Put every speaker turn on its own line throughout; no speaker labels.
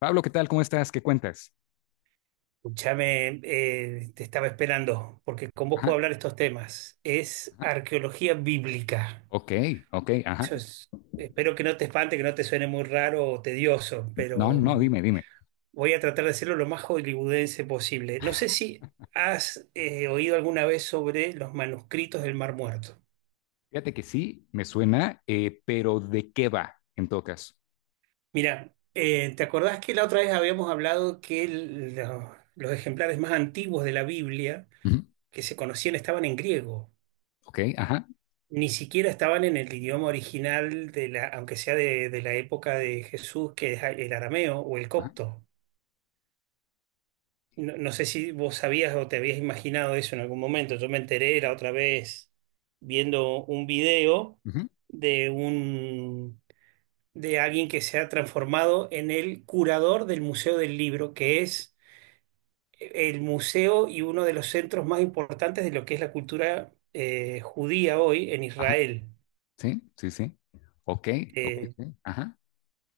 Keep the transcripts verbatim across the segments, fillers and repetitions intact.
Pablo, ¿qué tal? ¿Cómo estás? ¿Qué cuentas?
Escúchame, eh, te estaba esperando, porque con vos
Ajá,
puedo hablar estos temas. Es
ajá.
arqueología bíblica.
Ok, ok, ajá.
Eso es- espero que no te espante, que no te suene muy raro o tedioso,
No,
pero
no,
mm,
dime, dime.
voy a tratar de hacerlo lo más hollywoodense posible. No sé si has eh, oído alguna vez sobre los manuscritos del Mar Muerto.
Fíjate que sí, me suena, eh, pero ¿de qué va en todo caso?
Mira, eh, ¿te acordás que la otra vez habíamos hablado que el- lo- los ejemplares más antiguos de la Biblia
Ujú,
que se conocían estaban en griego?
ok, ajá,
Ni siquiera estaban en el idioma original, de la, aunque sea de, de la época de Jesús, que es el arameo o el
ajá,
copto. No, no sé si vos sabías o te habías imaginado eso en algún momento. Yo me enteré la otra vez viendo un video
ujú,
de un de alguien que se ha transformado en el curador del Museo del Libro, que es el museo y uno de los centros más importantes de lo que es la cultura eh, judía hoy en
ajá.
Israel.
Sí, sí, sí. Ok, ok,
Eh,
sí, ajá,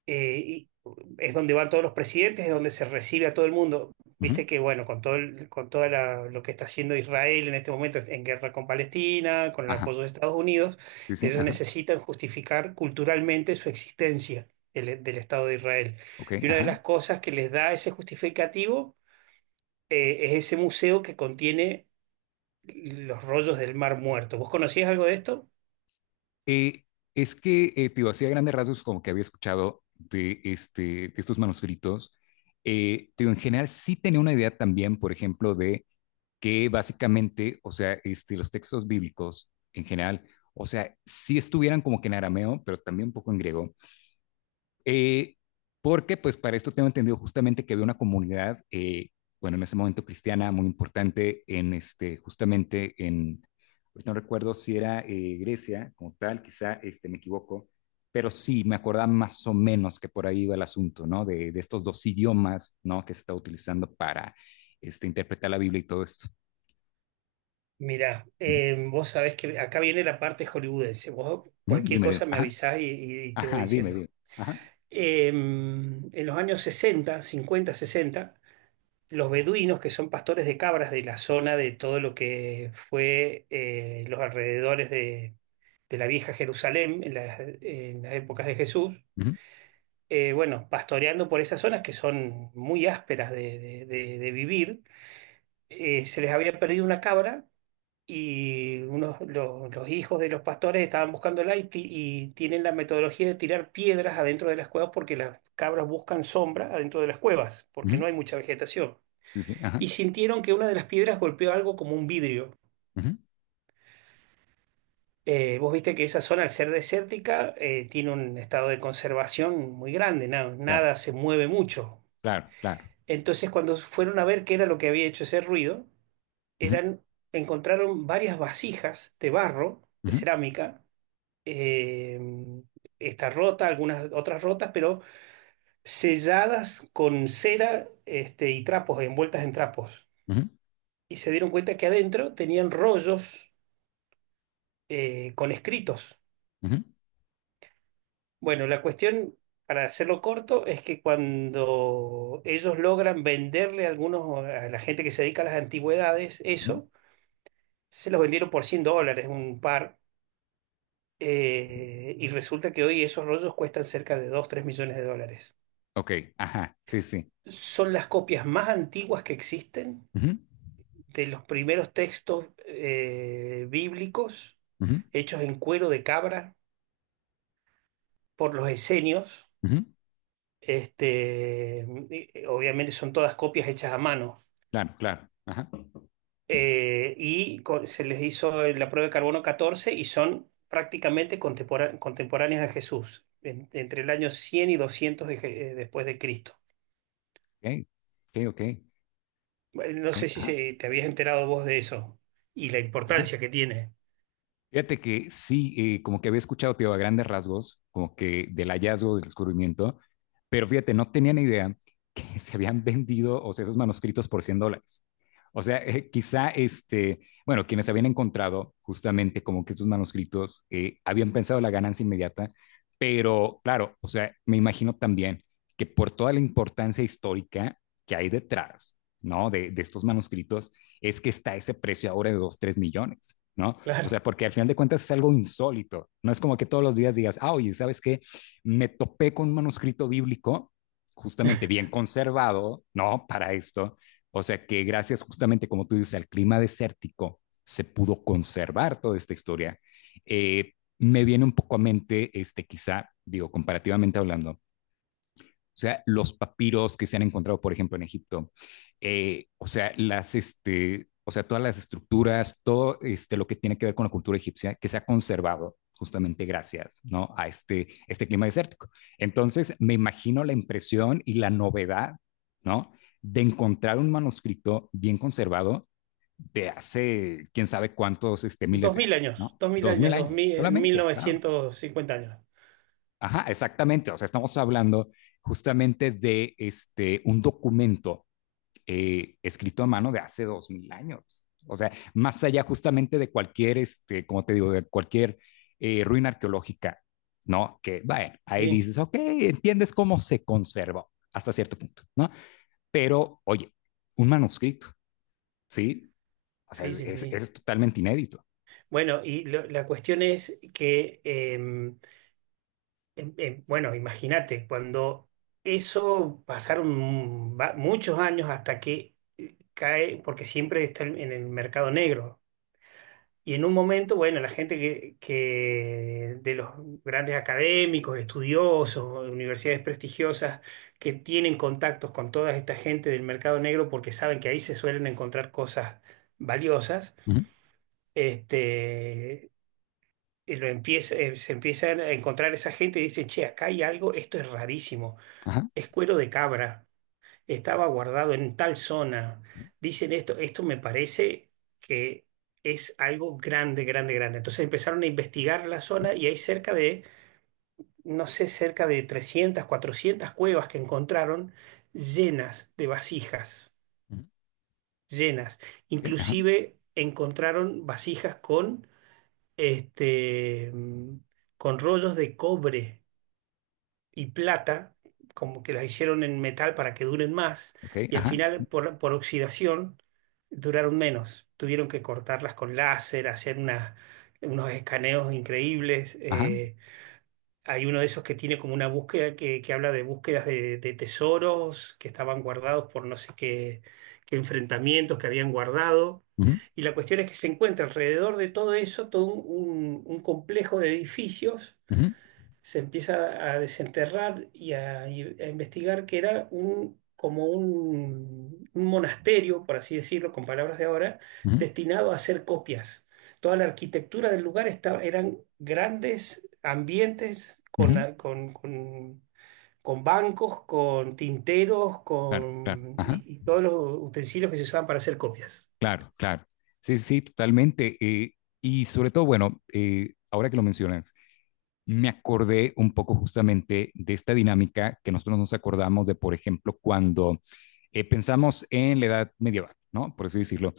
eh, y es donde van todos los presidentes, es donde se recibe a todo el mundo.
ujú,
Viste que, bueno, con todo el- con toda la- lo que está haciendo Israel en este momento en guerra con Palestina, con el
ajá.
apoyo de Estados Unidos,
Sí, sí,
ellos
ajá.
necesitan justificar culturalmente su existencia el- del Estado de Israel.
Ok,
Y una de
ajá.
las cosas que les da ese justificativo eh, es ese museo que contiene los rollos del Mar Muerto. ¿Vos conocías algo de esto?
Eh, es que, eh, te digo, así a grandes rasgos, como que había escuchado de, este, de estos manuscritos, eh, te digo, en general sí tenía una idea también, por ejemplo, de que básicamente, o sea, este, los textos bíblicos en general, o sea, sí estuvieran como que en arameo, pero también un poco en griego, eh, porque pues para esto tengo entendido justamente que había una comunidad, eh, bueno, en ese momento cristiana muy importante en este, justamente en, no recuerdo si era eh, Grecia como tal, quizá este, me equivoco, pero sí me acordaba más o menos que por ahí iba el asunto, ¿no? De, de estos dos idiomas, ¿no? Que se está utilizando para este, interpretar la Biblia y todo esto.
Mirá, eh, vos sabés que acá viene la parte hollywoodense. Vos
Mm,
cualquier
Dime, dime.
cosa me
Ajá,
avisás y, y- y te voy
ajá, dime,
diciendo.
dime. Ajá,
Eh, en los años sesenta, cincuenta, sesenta, los beduinos, que son pastores de cabras de la zona de todo lo que fue eh, los alrededores de, de la vieja Jerusalén en las, en las épocas de Jesús,
ujú,
eh, bueno, pastoreando por esas zonas que son muy ásperas de de- de- de vivir, eh, se les había perdido una cabra y unos, lo- los hijos de los pastores estaban buscándola y, ti- y tienen la metodología de tirar piedras adentro de las cuevas porque las cabras buscan sombra adentro de las cuevas, porque
ujú,
no hay mucha vegetación.
sí, sí, ajá,
Y sintieron que una de las piedras golpeó algo como un vidrio.
ujú,
Eh, vos viste que esa zona, al ser desértica, eh, tiene un estado de conservación muy grande, na-
claro,
nada se mueve mucho.
claro, claro,
Entonces, cuando fueron a ver qué era lo que había hecho ese ruido,
ujú,
eran, encontraron varias vasijas de barro, de
ujú,
cerámica, eh, está rota, algunas otras rotas, pero selladas con cera, este, y trapos, envueltas en trapos.
ujú,
Y se dieron cuenta que adentro tenían rollos eh, con escritos.
ujú,
Bueno, la cuestión, para hacerlo corto, es que cuando ellos logran venderle a algunos, a la gente que se dedica a las antigüedades,
ujú,
eso, se los vendieron por cien dólares, un par. eh, y resulta que hoy esos rollos cuestan cerca de dos tres millones de dólares.
ok, ajá, sí, sí,
Son las copias más antiguas que existen
ujú,
de los primeros textos eh, bíblicos
ujú,
hechos en cuero de cabra por los esenios.
ujú,
Este, eh, obviamente son todas copias hechas a mano.
claro, claro. Ajá.
Eh, y con- se les hizo la prueba de carbono catorce y son prácticamente contempora- contemporáneas a Jesús, en- entre el año cien y doscientos de Je- eh, después de Cristo.
Ok, ok, ok,
Eh, No
ok,
sé si
ajá,
se- te habías enterado vos de eso y la
ajá.
importancia que tiene.
Fíjate que sí, eh, como que había escuchado, tío, a grandes rasgos, como que del hallazgo, del descubrimiento, pero fíjate, no tenía ni idea que se habían vendido, o sea, esos manuscritos por cien dólares. O sea, eh, quizá, este, bueno, quienes habían encontrado justamente como que esos manuscritos eh, habían pensado la ganancia inmediata, pero claro, o sea, me imagino también que por toda la importancia histórica que hay detrás, ¿no? De, de estos manuscritos, es que está ese precio ahora de dos tres millones, ¿no? O sea,
Claro.
porque al final de cuentas es algo insólito. No es como que todos los días digas, ah, oye, ¿sabes qué? Me topé con un manuscrito bíblico justamente bien conservado, ¿no? Para esto. O sea, que gracias justamente, como tú dices, al clima desértico se pudo conservar toda esta historia. Eh, me viene un poco a mente, este, quizá, digo, comparativamente hablando, o sea, los papiros que se han encontrado, por ejemplo, en Egipto. Eh, o sea, las, este, o sea, todas las estructuras, todo este, lo que tiene que ver con la cultura egipcia que se ha conservado justamente gracias, ¿no?, a este, este clima desértico. Entonces, me imagino la impresión y la novedad, ¿no?, de encontrar un manuscrito bien conservado de hace quién sabe cuántos este, miles
Dos
de
mil
años,
años,
¿no?
dos mil
Dos mil
años, dos
años
mil, mil
solamente, claro.
novecientos cincuenta años.
Ajá, exactamente. O sea, estamos hablando justamente de este, un documento eh, escrito a mano de hace dos mil años. O sea, más allá justamente de cualquier, este, como te digo, de cualquier eh, ruina arqueológica, ¿no? Que, bueno, ahí
Sí,
dices, ok, entiendes cómo se conservó hasta cierto punto, ¿no? Pero, oye, un manuscrito, ¿sí? O sea,
sí,
es,
sí,
es
sí.
es totalmente inédito.
Bueno, y lo- la cuestión es que, em, em, em, bueno, imagínate, cuando eso pasaron va- muchos años hasta que eh, cae, porque siempre está en en el mercado negro. Y en un momento, bueno, la gente que, que de los grandes académicos, estudiosos, universidades prestigiosas, que tienen contactos con toda esta gente del mercado negro porque saben que ahí se suelen encontrar cosas valiosas,
Uh -huh.
este, y lo empieza, eh, se empiezan a encontrar esa gente y dicen, che, acá hay algo, esto es rarísimo,
Ajá.
es cuero de cabra, estaba guardado en tal zona,
Uh
dicen esto, esto me parece que es algo grande, grande, grande. Entonces empezaron a investigar la zona y hay cerca de, no sé, cerca de trescientas cuatrocientas cuevas que encontraron llenas de vasijas,
-huh.
llenas.
Sí, ajá.
Inclusive encontraron vasijas con, este, mm, con rollos de cobre y plata, como que las hicieron en metal para que duren más,
Ok,
y al
ajá. Sí,
final
sí.
por, por oxidación duraron menos. Tuvieron que cortarlas con láser, hacer unas- unos escaneos increíbles.
Ajá.
eh, hay uno de esos que tiene como una búsqueda que, que habla de búsquedas de, de tesoros que estaban guardados por no sé qué, qué enfrentamientos que habían guardado.
Uh
Y la cuestión es que se encuentra alrededor de todo eso todo un un- un complejo de edificios, se empieza a desenterrar y a, y a investigar que era un, como un, un monasterio, por así decirlo, con palabras de ahora,
-huh.
destinado a hacer copias. Toda la arquitectura del lugar estaba, eran grandes ambientes con,
Ujú,
a- con, con- con bancos, con tinteros,
claro, claro,
con,
ajá,
y, y todos los utensilios que se usaban para hacer copias.
claro, claro. Sí, sí, sí, totalmente. Eh, y sobre todo, bueno, eh, ahora que lo mencionas, me acordé un poco justamente de esta dinámica que nosotros nos acordamos de, por ejemplo, cuando eh, pensamos en la edad medieval, ¿no? Por así decirlo,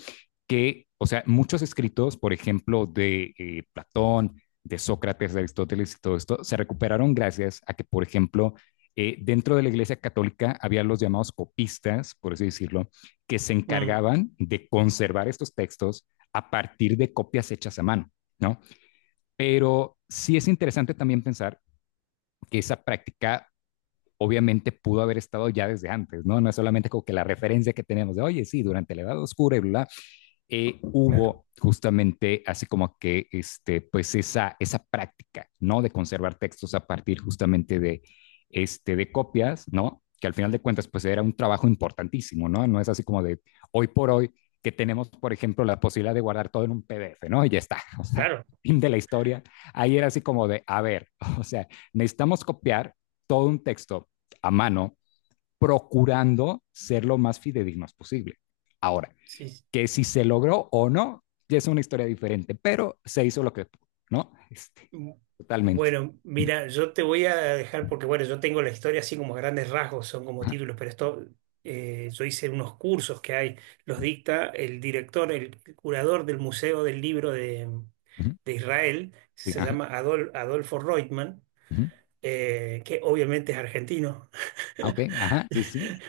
que, o sea, muchos escritos, por ejemplo, de eh, Platón, de Sócrates, de Aristóteles y todo esto, se recuperaron gracias a que, por ejemplo, eh, dentro de la Iglesia Católica había los llamados copistas, por así decirlo, que se
Mm,
encargaban de conservar estos textos a partir de copias hechas a mano, ¿no? Pero sí es interesante también pensar que esa práctica obviamente pudo haber estado ya desde antes, ¿no? No es solamente como que la referencia que tenemos de, oye, sí, durante la Edad Oscura y bla, bla, eh,
claro,
hubo justamente así como que este, pues esa, esa práctica, ¿no? De conservar textos a partir justamente de, este, de copias, ¿no? Que al final de cuentas, pues era un trabajo importantísimo, ¿no? No es así como de hoy por hoy que tenemos, por ejemplo, la posibilidad de guardar todo en un P D F, ¿no? Y ya está, o sea,
claro.
fin de la historia. Ahí era así como de, a ver, o sea, necesitamos copiar todo un texto a mano, procurando ser lo más fidedignos posible. Ahora,
Sí, sí.
que si se logró o no, ya es una historia diferente, pero se hizo lo que pudo, ¿no? Este, totalmente.
Bueno, mira, yo te voy a dejar porque, bueno, yo tengo la historia así como a grandes rasgos, son como
Ajá.
títulos, pero esto, eh, yo hice unos cursos que hay, los dicta el director, el curador del Museo del Libro de, de Israel,
Sí,
se
ajá.
llama Adol- Adolfo Reutemann,
Ujú.
eh, que obviamente es argentino,
Ah, ok, ajá, sí, sí.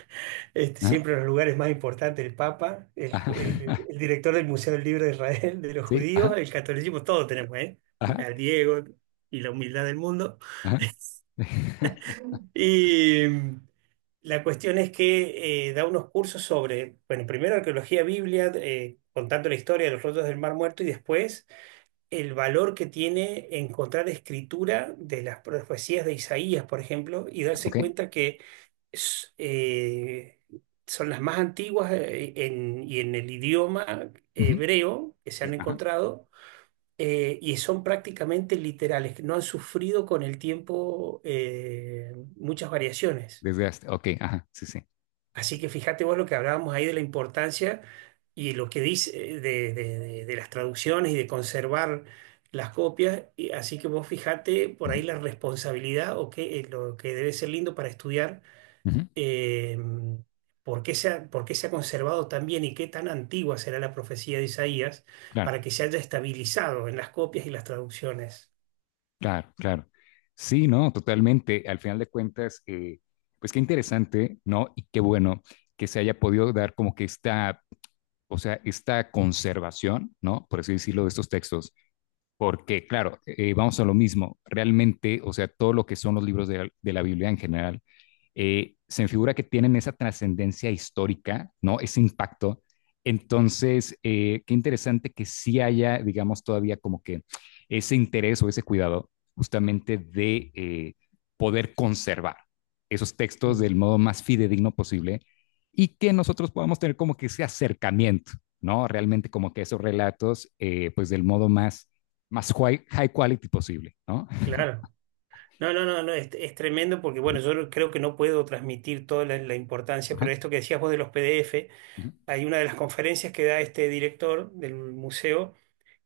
Este,
Ajá,
siempre en los lugares más importantes, el Papa, el,
ajá,
el- el director del Museo del Libro de Israel, de los
sí,
judíos,
ajá,
el catolicismo, todo tenemos, ¿eh?
ajá,
Al Diego y la humildad del mundo.
ajá.
Y mm, la cuestión es que eh, da unos cursos sobre, bueno, primero arqueología biblia, eh, contando la historia de los rotos del Mar Muerto y después el valor que tiene encontrar escritura de las profecías de Isaías, por ejemplo, y
Ah,
darse
ok,
cuenta que s- eh, son las más antiguas eh, en- y en el idioma
ujú,
hebreo que se
sí,
han
ajá.
encontrado. eh, y son prácticamente literales, que no han sufrido con el tiempo eh, muchas variaciones.
Desgaste, ok, ajá, sí, sí,
Así que fíjate vos lo que hablábamos ahí de la importancia y lo que dice eh, de, de- de- de- las traducciones y de conservar las copias. Y así que vos fíjate por ahí
ujú,
la responsabilidad o qué eh, lo que debe ser lindo para estudiar
ujú,
eh, por qué se ha, por qué se ha conservado tan bien y qué tan antigua será la profecía de Isaías
claro,
para que se haya estabilizado en las copias y las traducciones.
claro, claro. Sí, no, totalmente. Al final de cuentas, eh, pues qué interesante, ¿no? Y qué bueno que se haya podido dar como que esta, o sea, esta conservación, ¿no? Por así decirlo, de estos textos, porque, claro, eh, vamos a lo mismo, realmente, o sea, todo lo que son los libros de, de la Biblia en general, eh, se me figura que tienen esa trascendencia histórica, ¿no? Ese impacto. Entonces, eh, qué interesante que sí haya, digamos, todavía como que ese interés o ese cuidado justamente de eh, poder conservar esos textos
Mm.
del modo más fidedigno posible y que nosotros podamos tener como que ese acercamiento, ¿no? Realmente como que esos relatos, eh, pues del modo más, más high, high quality posible, ¿no?
Claro. No, no, no, no, es, es tremendo porque, bueno, yo no- creo que no puedo transmitir toda la, la importancia, pero
Ajá,
esto que decías vos de los P D F,
ajá,
hay una de las conferencias que da este director del museo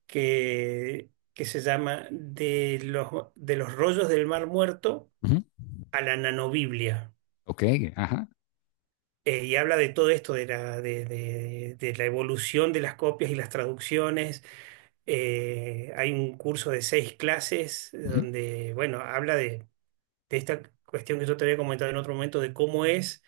que, que se llama de los, de los rollos del Mar Muerto
ajá.
a la nanobiblia.
Ok, ajá.
Eh, y habla de todo esto, de la, de, de de la evolución de las copias y las traducciones. Eh, hay un curso de seis clases
Ajá,
donde, bueno, habla de esta cuestión que yo te había comentado en otro momento, de cómo es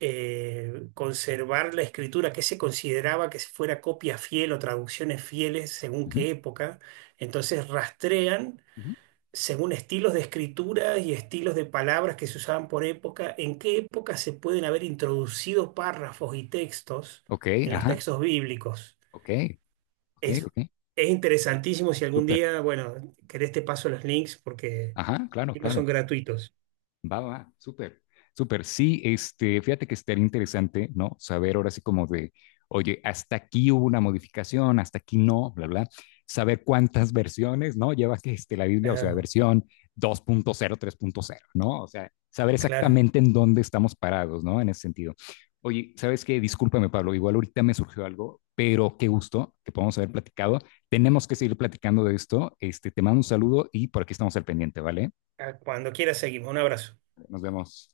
eh, conservar la escritura, que se consideraba que fuera copia fiel o traducciones fieles según
ajá.
qué época. Entonces rastrean
Ujú.
según estilos de escritura y estilos de palabras que se usaban por época, en qué época se pueden haber introducido párrafos y textos
Ok,
en los
ajá,
textos bíblicos.
ok, ok,
Es,
ok,
es interesantísimo. Si algún
súper,
día, bueno, querés te paso los links porque
ajá, claro,
no
claro.
son gratuitos.
Va, va, súper, súper. Sí, este, fíjate que estaría interesante, ¿no? Saber ahora sí como de, oye, hasta aquí hubo una modificación, hasta aquí no, bla, bla. Saber cuántas versiones, ¿no? Lleva que este, la Biblia, o sea,
Claro,
versión dos punto cero, tres punto cero, ¿no? O sea, saber
claro.
exactamente en dónde estamos parados, ¿no? En ese sentido. Oye, ¿sabes qué? Discúlpame, Pablo, igual ahorita me surgió algo, pero qué gusto que podamos haber platicado. Tenemos que seguir platicando de esto. Este, te mando un saludo y por aquí estamos al pendiente, ¿vale?
Ah, cuando quieras seguimos. Un abrazo.
Nos vemos.